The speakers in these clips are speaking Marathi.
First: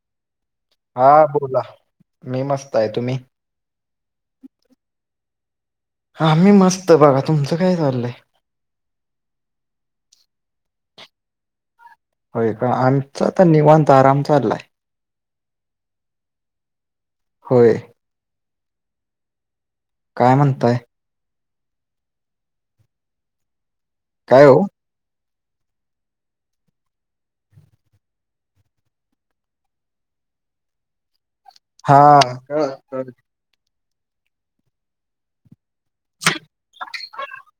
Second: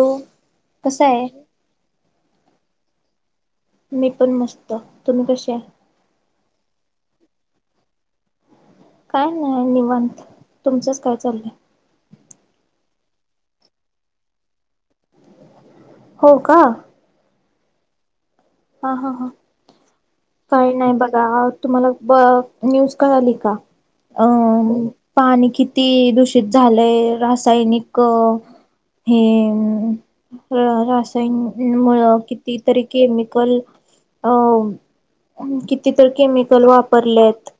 हो कसा हा आहे बोला मी मस्त आहे तुम्ही, मी पण मस्त तुम्ही कसे आहे‌ आाम्ही मस्त बाघा तुमचं काय चाललंय. काय नाही निवांत तुमचंच काय चाललंय. होय का आमचा तर निवांत आराम चाललाय हो का, होय हा हा हा काय काही म्हणताय नाही बघा तुम्हाला ब न्यूज कळाली का अ, काय हो पाणी किती दूषित झालंय रासायनिक, हे हा कळलं कितीतरी कळलं केम अ, ति तरर केमिकल वापरलेत.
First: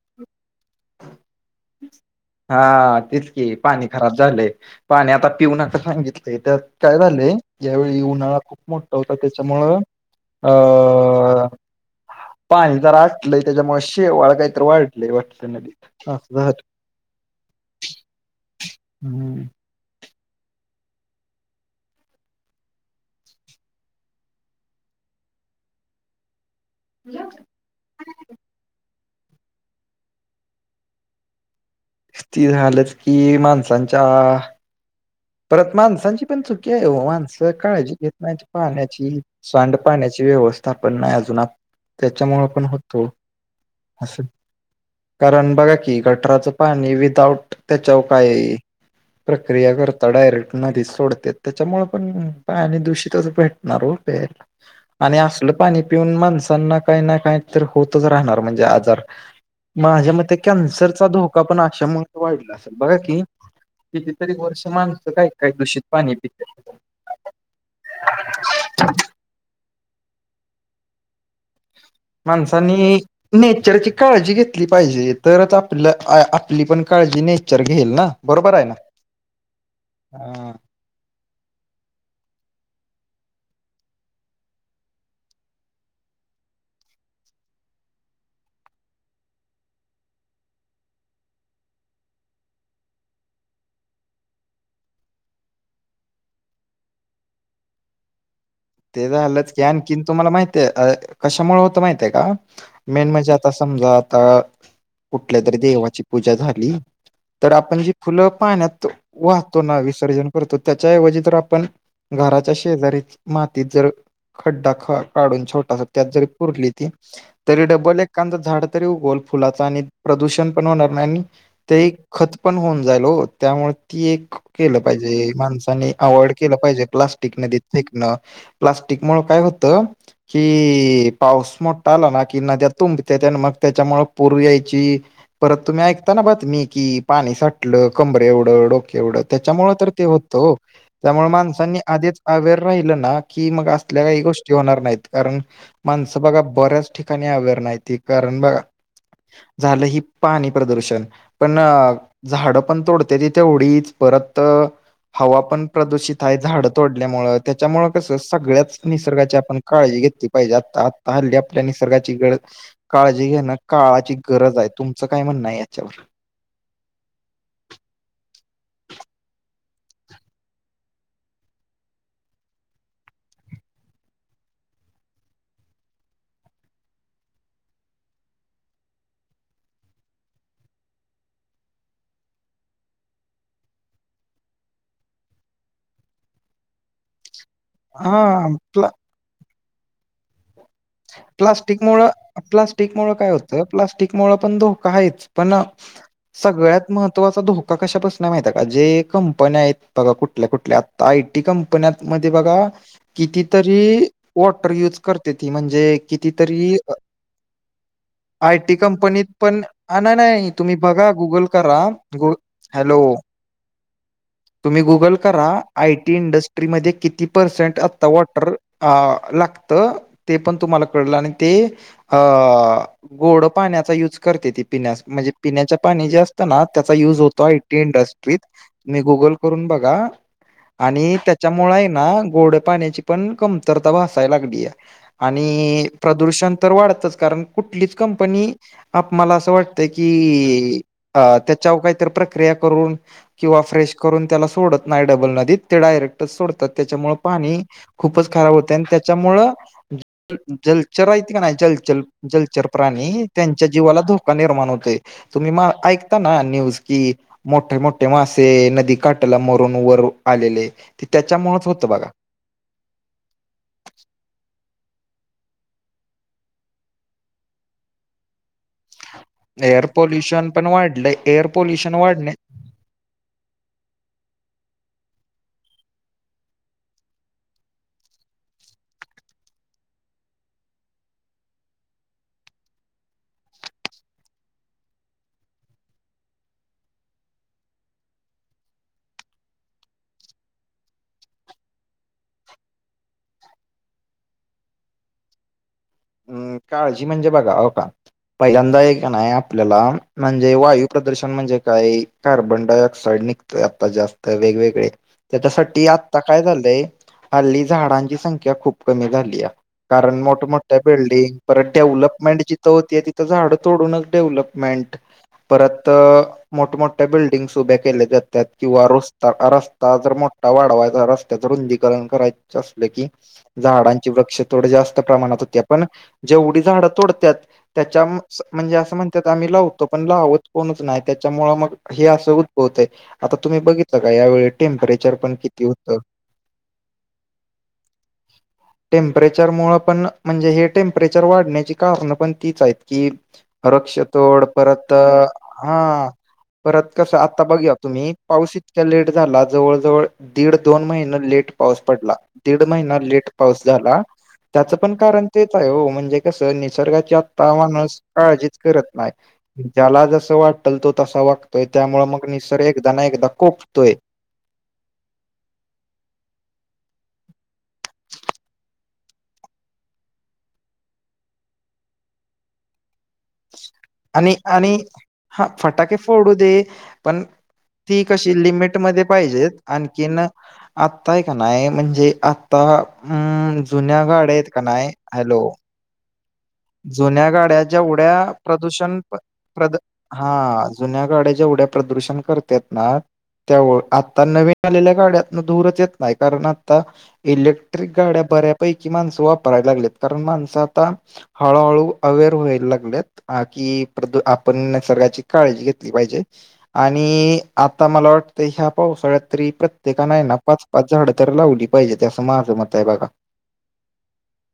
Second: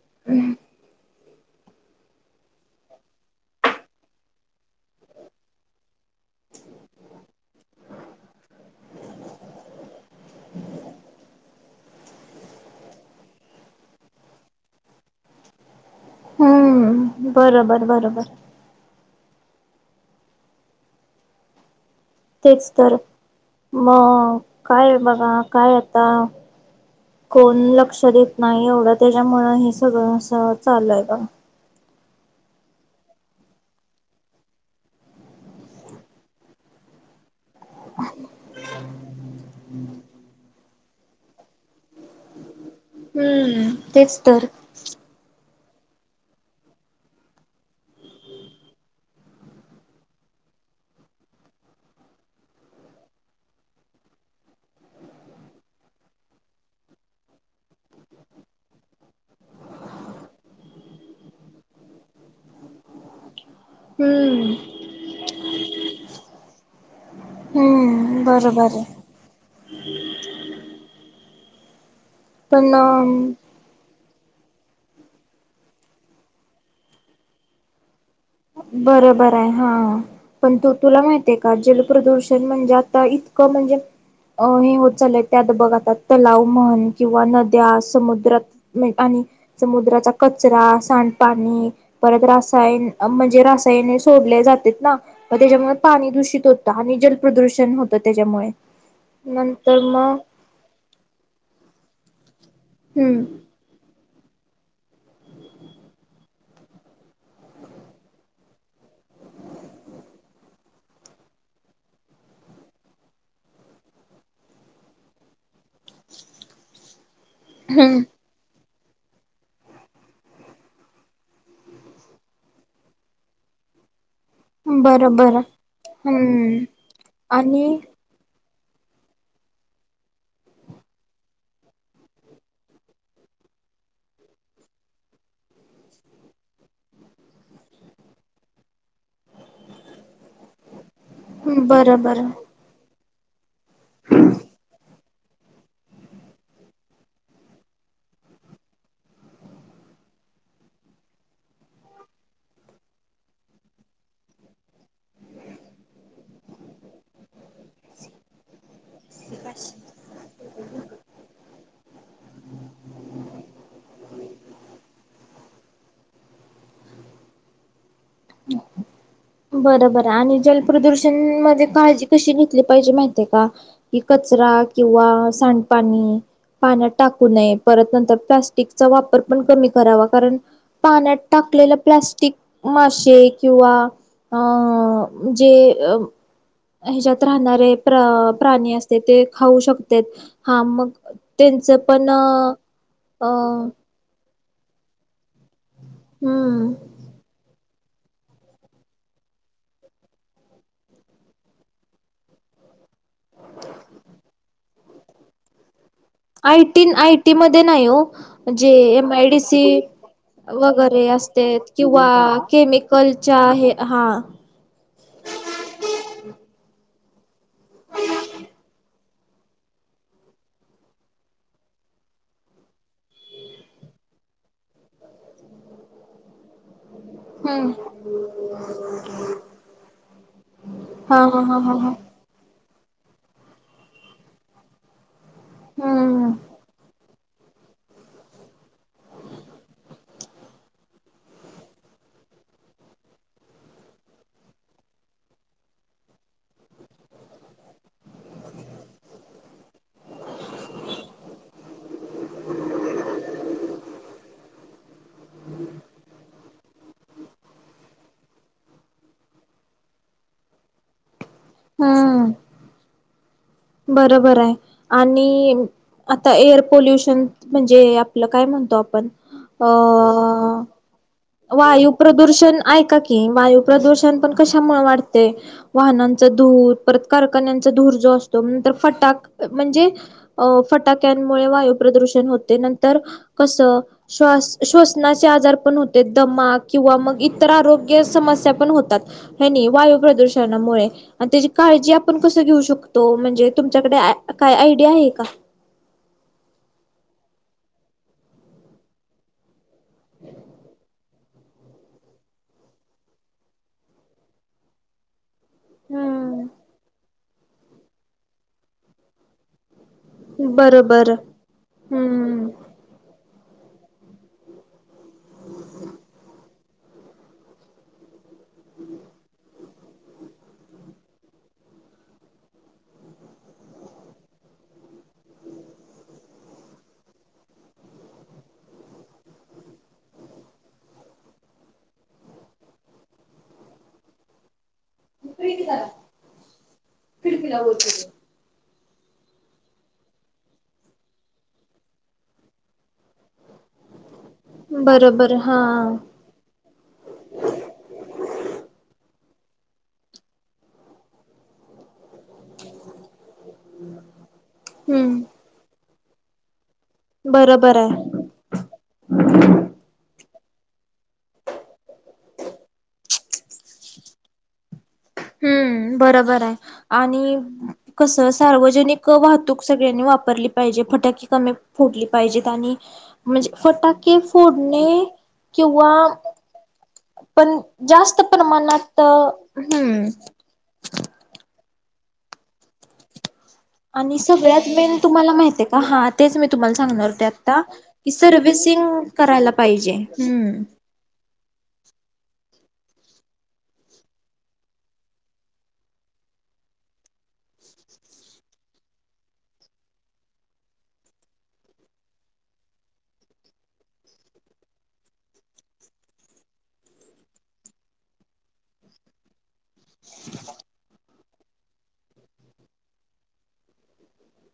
हा तचकी पाणी खराब झालंय पाणी आता पिऊ न तर सांगितलं. तेट काही पले. यावेळी उन्हाळा खूप मोठा होता त्याच्यामुळं अ, पाणी जर असटलंय त्याच्यामुळे शेवाळ काहीत वाढलं वाट नदी, हम् बरोबर बरोबर, हम्म तेच तर मग काय बघा काय आता, कोण लक्ष देत नाही एवढं त्याच्यामुं हे सगळं असं चाललंय का, ती झालंच की माणसांच्या, परत माणसांची पण चुकी आहे हो माणसं काळजी घेत मा, पाण्याची सांड पाण्याची व्यवस्था पण नाही अजून त्याच्यामुळे पण होत. हम्म तेच तर, कारण बघा की गटराचं पाणी विदाउट त्या चौ काय, प्रक्रिया कर, ता डायरेक्ट नदी सोडते त्याच्यामुळे पण पा आणि दूषितच भेटणार हो प, आणि असलं पाणी पिऊन माणसांना काही ना काही तर होतच राहणार म्हणजे आजार, माझ्या मते कॅन्सर चा धोका पण अशा वाढला असेल बघा की, कितीतरी हम्म. वर्ष माणसं काय काही दूषित पाणी प, बरं बरं माणसांनी पण नेचरची, काळजी घेतली पाहिजे तरच आपल्या आपली पण काळजी नेचर घेईल ना, बरोबर आहे ना बरोबर आहे हा हा पण तो, तुला माहित आहे का जलप्रदूषण म्हणजे आता इतकं म्हणजे, अ हे होत चालय त्यात बघ आता तलाव म्हण किंवा नद्या समुद्रात, आणि समुद्राचा कचरा सांडपाणी परत रसायन, े रासायने सोडल्या जातात ना, प त्याच्यामुळे पाणी दूषित होतं आणि जल प्र्रदूषण होतं त्याच्यामुळे, ते झालंच की नंतर आणखीन मग तुम्हाला माहितय कशामुळे होतं माहित आहे का मेन म्हणजे, हम्म आता समजा आता कुठल्या तरी देवाची पूजा झाली, तर आपण जी फुलं पाण्यात वाहतो ना विसर्जन करतो. त्याच्याऐवजी तर आपण घराच्या शेजारी मातीत जर खड्डा ख काढून छोटा अस त्यात जरी पुरली ती तरी डबल एक एखादं झाड तरी उगल फुलाचा आणि प्रदूषण पण होणार नाही. आणि ते खत पण होऊन जाईल हो, त्यामुळे ती एक केलं बरं पाहिजे बरं माणसांनी अवॉइड केलं हम्म पाहिजे प्लास्टिक नदीे आणि न प्लास्टिक मुळ काय होतं? कि पाऊस मोठा आला ना कि नद्या तुंबत आणि मग त्याच्यामु पूर यायची परत तुम्ही ऐकताना बातमी की पाणी साटलं कमबरे एवढं, डोके एवढं त्याच्यामुळ तर ते हो हो, त्यामुळे माणसांनी बरं आधीच बरं अवेअर राहिलं ना की मग असल्या काही गोष्टी होणार नाहीत. कारण माणसं बघा बऱ्याच ठिकाणी अवेअर नाहीती कारण बघा, झालं ही पाणी प्रदूषण. पण झाडं पण तोडतेति थेवढीच परत, हवा पण प्रदूषित आहे झाडं तोडल्यामुळ. त्याच्यामुळे कस सगळ्याच निसर्गाची आपण काळजी घेतली पाहिजे. आता आता हल्ल्या आपल्या निसर्गाची खरचं काळजी घेणं काळाची गरज आहे. तुमचं काय म्हणणं आहे याच्यावर? बरोबर आहे. आणि जलप्रदूषण मध्ये काळजी कशी घेतली पाहिजे माहितीे का? कचरा किंवा सांडपाणी, पाण्यात टाकू नये परत नंतर प्लास्टिकचा वापर पण कमी करावा. कारण पाण्यात टाकलेले प्लॅस्टिक माशे किंवा अ.. जे ह्यांच्यात राहणारे आहेत. हा अ.. प्राणी प्ला असते ते खाऊ शकतेत हा मग, त्याचा प्लास्टिक मुळ प्लास्टिक मुळ काय होतं. प्लास्टिक मुळं पण धोका आहेच. पण ना हम्म सगळ्यात महत्त्वाचा धो कशापासनं माहित आहे. का जे कंपन्या आहेत बघा, कुठल्या कुठल्या आता आय टी कंपन्या मध्ये बघा, कितीतरी वॉटर यूज करते ती म्हणजे, कितीतरी आयी आय टी मध्ये नाही हो, जे आयटी एम कंपनीत आय डी सी पण हा, नाही नाही तुम्ही वगैरे बघा गुगल असते करा किंवा गु हॅलो केमिकलच्या हे हा तुम्ही गुगल करा आय टी इंडस्ट्रीमध्येध्ये किती पर्सेंट आता वॉटर, आ लागतं ते पण तुम्हाला कळलं आणि ते, अह... गोड पाण्याचा यूज करते ती पिण्यास म्हणजे पिण्याच्या पाणी जास्त पण ना त्याचा युज होतो आय हम्म. टी इंडस्ट्रीत. तुम्ही गुगल करून बघा आणि हा हा हा हा त्याच्यामुळे हे हा ना गोड पाण्याची पण कमतरता भासाय लागली या, आणि हम्म प्रदूषण तर वाढतच कारण कुठलीच कंपनी आप मला असं वाटतंय की अ.. त्याच्यावर काहीतरी प्रक्रिया करून. किंवा फ्रेश करून त्याला सोडत नाही. डबल नदीत ते डायरेक्टच सोडतात त्याच्यामुळे पाणी खूपच खराब होते आणि त्याच्यामुळं जलचर आहेत का नाही जलचर? जलचर प्राणी त्यांच्या जिवाला धोका निर्माण होते. तुम्ही म ऐकता ना न्यूज? कि मोठे मोठे मासे काठाला मरून वर आलेले ते त्याच्यामुळेच होत बघा. हम्म बरोबर आहे आणि आता एअर पोल्युशन म्हणजे आपलं काय म्हणता. आपण एअर पोल्युशन अ...... [unintelligible] वायू वाढण्या प्रदूषण ऐका कि वायू प्रदूषण पण कशामुळे वाढते. वाहनांचा धूर परत कारखान्यांचा धूर जो असतो. नंतर फटाक म्हणजे, अ.. फटाक्यांमुळे वायू प्रदूषण होते. नंतर कसं श्व.. श्वसनाचे आजार पण दमा किंवा मग इतर आरोग्य समस्या पण होतात. हनी वायू प्रदूषणामुळं. आणं त्याची काळजी आपण कसं घेऊ शकतो म्हणजे तुमच्याकडं काय आयडिया आहे का? हम्म काळजी म्हणजे बघा हो का. पहिल्यांदा हे का नाय आपल्याला म्हणजे वायू प्रदूषण म्हणजे काही कार्बन डायऑक्साइड निघ आता जास्त वेग-वेगळे. त्याच्यासाठी आता काय हम्म झालंय हल्ली झाडांची संख्या खूप कमी झालीया. कारण मोठमोठ्यां बरोबर बिल्डिंग परत हम्म डेव्हलपमेंटची होती तिथं झाड तोडूनचं डेव्हलपमेंट परत मोठमोठ्या बिल्डिंग्स उभ्या केल्या जातात किंवा रस्ता आ रस्ता जरा मो वाढवायचा रस्त्याचं रुंदीकरण करायचं असलं की. झाडांची वृक्षतोड जास्त प्रमाणात होत्यात पण जेवढी झाडं तोडत्याात. त्याच्या म स म्हणजे असं म्हणतात आम्ही लावतो पण लावत कोणचं नाही त्याच्यामुळं मग हे असं उद्भवतयं आता तुम्ही बघितलं का यावेळी टेम्परेचर चार पण किती होतं? टेम्परेचर मुळं पण. म्हणजे हे टेम्परेचर वाढण्याची कारणं पण तीच आहेत की वृक्षतोड. परत हा. परत कसं आता बघया तुम्ही पाऊस इतक्या लेट झाला जवळ जवळ दीड दोन महिने लेट पाऊस पडला. दीड महिना लेट पाऊस झाला त्याचं पण हम्म कारण तेच आहे हो म्हणजे कस निसर्गा ता बरोबर माणूस आहे काळजीत करत नाही. ज्याला जस वाटल तो तसा वागतोय त्यामुळेळ मग निसर्ग एकदा ना एकदा कोकतोय. हम्म बरोबर आहे आणि कसं सार्वजनिक वाहतूक सगळ्यांनी वापरली पाहिजे फटाकीे कमी फुटली पाहिजेत आणि म्हणजे फटाके आणि आणि फोडणे हा किंवा फटाके फोडू दे पण ती जास्त कशी लिमिट प्रमाणात मध्ये पाहिजेत हम्म आणखीन ना आत्ता आहे का नायं म्हणजे आता म्हणजे जुन्या गाड्या आहेत का नायं हॅलो पाहात तेच मी तुम्हाला सांगणार होते जुन्या आता गाड्या की जेवढ्या प्रदूषण सर्वि्हसिंग प- करायला प्रद पाहिजे. हा जुन्या गाड्या जेवढ्या प्रदूषण करतात ना त्या आता नवीन आलेल्या गाड्यातन दूरच येत नाही कारण आता इलेक्ट्रिक गाड्या बऱ्यापैकी माणसं वापरायला लागलेत कारण माणसं आता हळूहळू अवेअर व्हायला लागल्यात ह की प्रद आपण निसर्गाची काळजी घेतली पाहिजे. आणि आता मला वाटत ह्या पावसाळ्यात तरी प्रत्येकाने नफच पाच झाडं तर लावली पाहिजे ते असं माझं मत आहे बघा. [unintelligible]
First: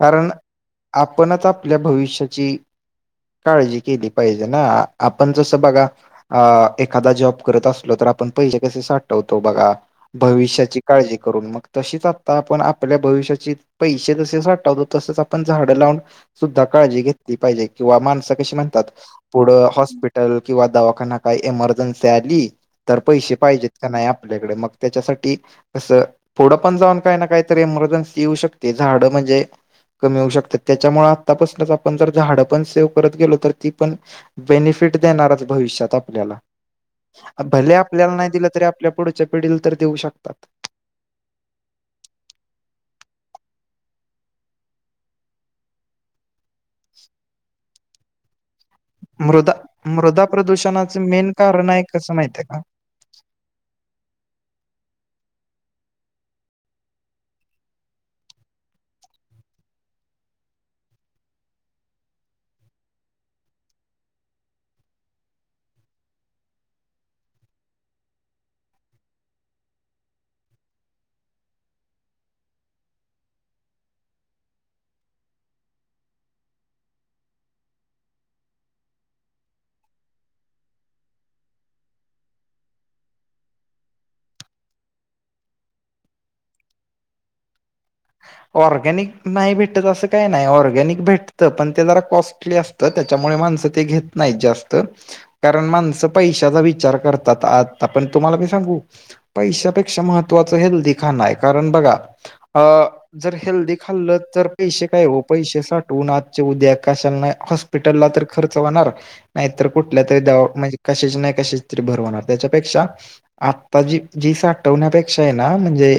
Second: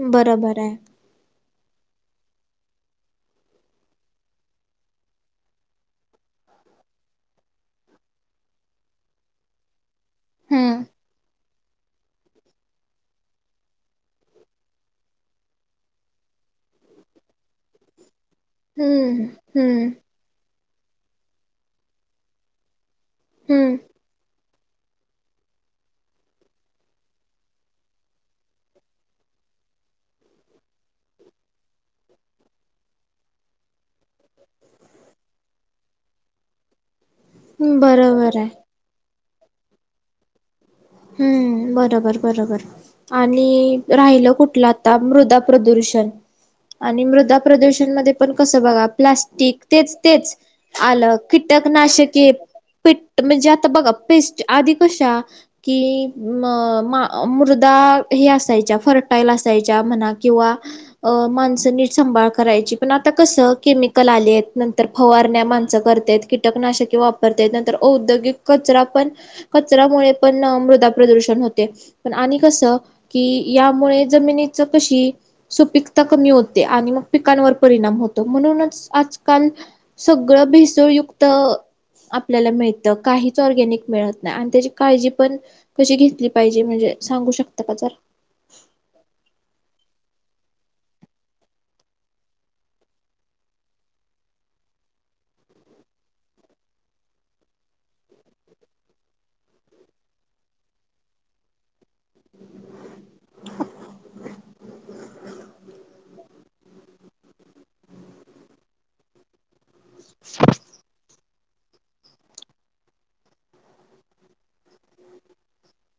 कारण बरोबर आहे आपणच आपल्या भविष्याची काळजी केली पाहिजे ना आपण जसं बघा अ एखादा जॉब करत असलो तर आपण पैसे कसे साठवतो बघा. भविष्याची हम्म काळजी करून मग तशीच आता आपण आपल्या भविष्याची पैसे जसे आठवतो तसेच आपण झाडं लावून काळजी घेतली पाहिजे किंवा मनस कशी म्हणतात हम्म पुढ हम्म हॉस्पी हल किंवा दवाखाना काही एमर्जन्सी आली तर पैसे पाहिजेत का हम्म नाही आपल्याकडे मग त्याच्यासाठी असं पुढं पण जाऊन काही ना काहीतरी एमर्जन्सी येऊ शकते झाडं म्हणजे कमी होऊ शकतात त्याच्यामुळे आत्तापासूनच आपण जर झा झाडं पण सेव करत गेलो तर ती पण बेनिफिट देणारच भविष्यात आपल्याला भले आपल्याला नाही बरोबर दिलं आहे तरी आपल्या पुढच्या पिढीला तर देऊ शकतात. हम्म बरोबर बरोबर. आणि राहिलं कुठलं आता मृदा प्रदूषण आणि मृदा प्रदूषण मध्ये पण कसं बघ मृदा प्लास्टिक तेच मृदा तेच प्रदूषणाचं आलं मेन कारण आहे कसं कीटकनाशके माहितीय का म्हणजे आता बघा पेस्ट आधी कशा कि मृदा हे असायच्या फर्टाईल असायच्या म्हणा किंवा अ माणसं नीटसांभाळ करायची पण आता कसं केमिकल आले आहेत नंतर फवारण्या माणसं करत आहेत कीटकनाशके वापरता नंतर औद्योगिक कचरा पण कचरामुळे पण मृदा प्रदूषण होते पण आणि कस की यामुळे जमिनीच कशी सुपिकता कमी होते आणि मग पिकांवर परिणाम होतो म्हणूनच आजकाल सगळं भेसळयुक्त आपल्याला मिळतं काहीच ऑर्गॅनिक मिळत नाही आणि त्याची काळजी पण कशी घेतली पाहिजे म्हणजे सांगू शकता का ज ऑर्गॅनिक नाही भेटत असं काही नाही ऑर्गॅनिक भेटतं पण ते जरा कॉस्टली असत तर त्याच्यामुळे माणसं ते घेत नाहीत जास्त कारण माणसं पैशाचा विचार करतात आता पण तुम्हाला मी सांगू पैशापेक्षा महत्वाचं हेल्दी खाण आहे कारण बघा अ जर हेल्दी खाल्लं तर पैसे काय हो पैसे साठवून आजच्या उद्या कशाना हॉ हॉस्पिटलला तर खर्च होणार नाहीतर कुठल्या तरी दवा म्हणजे कशच नाही कसेच भरवणार त्याच्यापेक्षा आता जी जी सा हटवण्यापेक्षा आहे ना म्हणजे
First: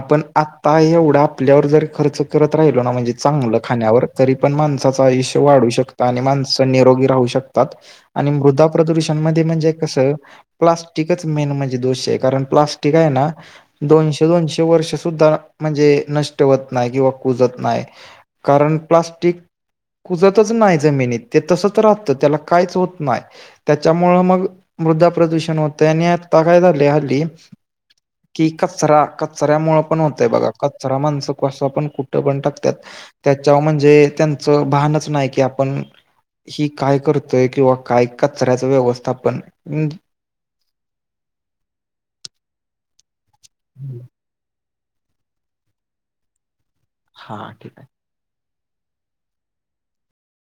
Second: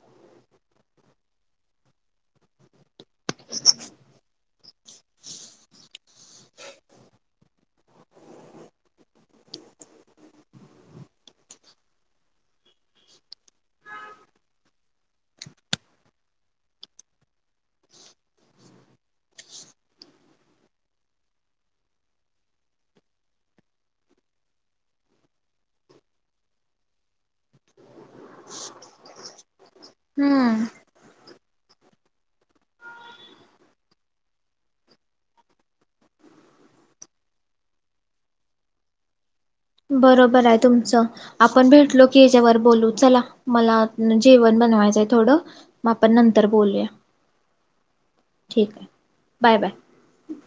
आपण आता एवढा आपल्यावर खर्च करत राहिलो म्हणजे चागलं खाण्यावर तरी पण माणसांच आयुष्य वाढू शकते आणि माणसं निरोगी राहू शकतात आणि मृदा प्रदूषण मध्ये म्हणजे कसं प्लास्टिकच मेन म्हणजे दोष आहे कारण प्लास्टिक आहे ना दोनशे दोनशे वर्ष सुद्धा म्हणजे नस ठेवत नाही किंवा कुजत नाय कारण प्लास्टिक कुजतच नाही जमिनीत ते तसच राहतं त्याला काहीच होत नाही त्याच्यामुळं मग मृदा प्रदूषण होतं आणि आता काय झालं हल्ली कि कचरा कचऱ्यामुळे पण होतय बघा हम्म कचरा माणस कस पण कुठं पण टाकत्यात त्याच्या म्हणजे त्यांचं भानच नाही की आपण हि काय करतय किंवा काय कचऱ्याच व्यवस्थापन बरोबर आहे तुमचं आपण भेटलो की याच्यावर बोलू चला मला जेवण बनवायचंय थोडं मग आपण नंतर बोलूया हा ठीक आहे ठीक आहे बाय बाय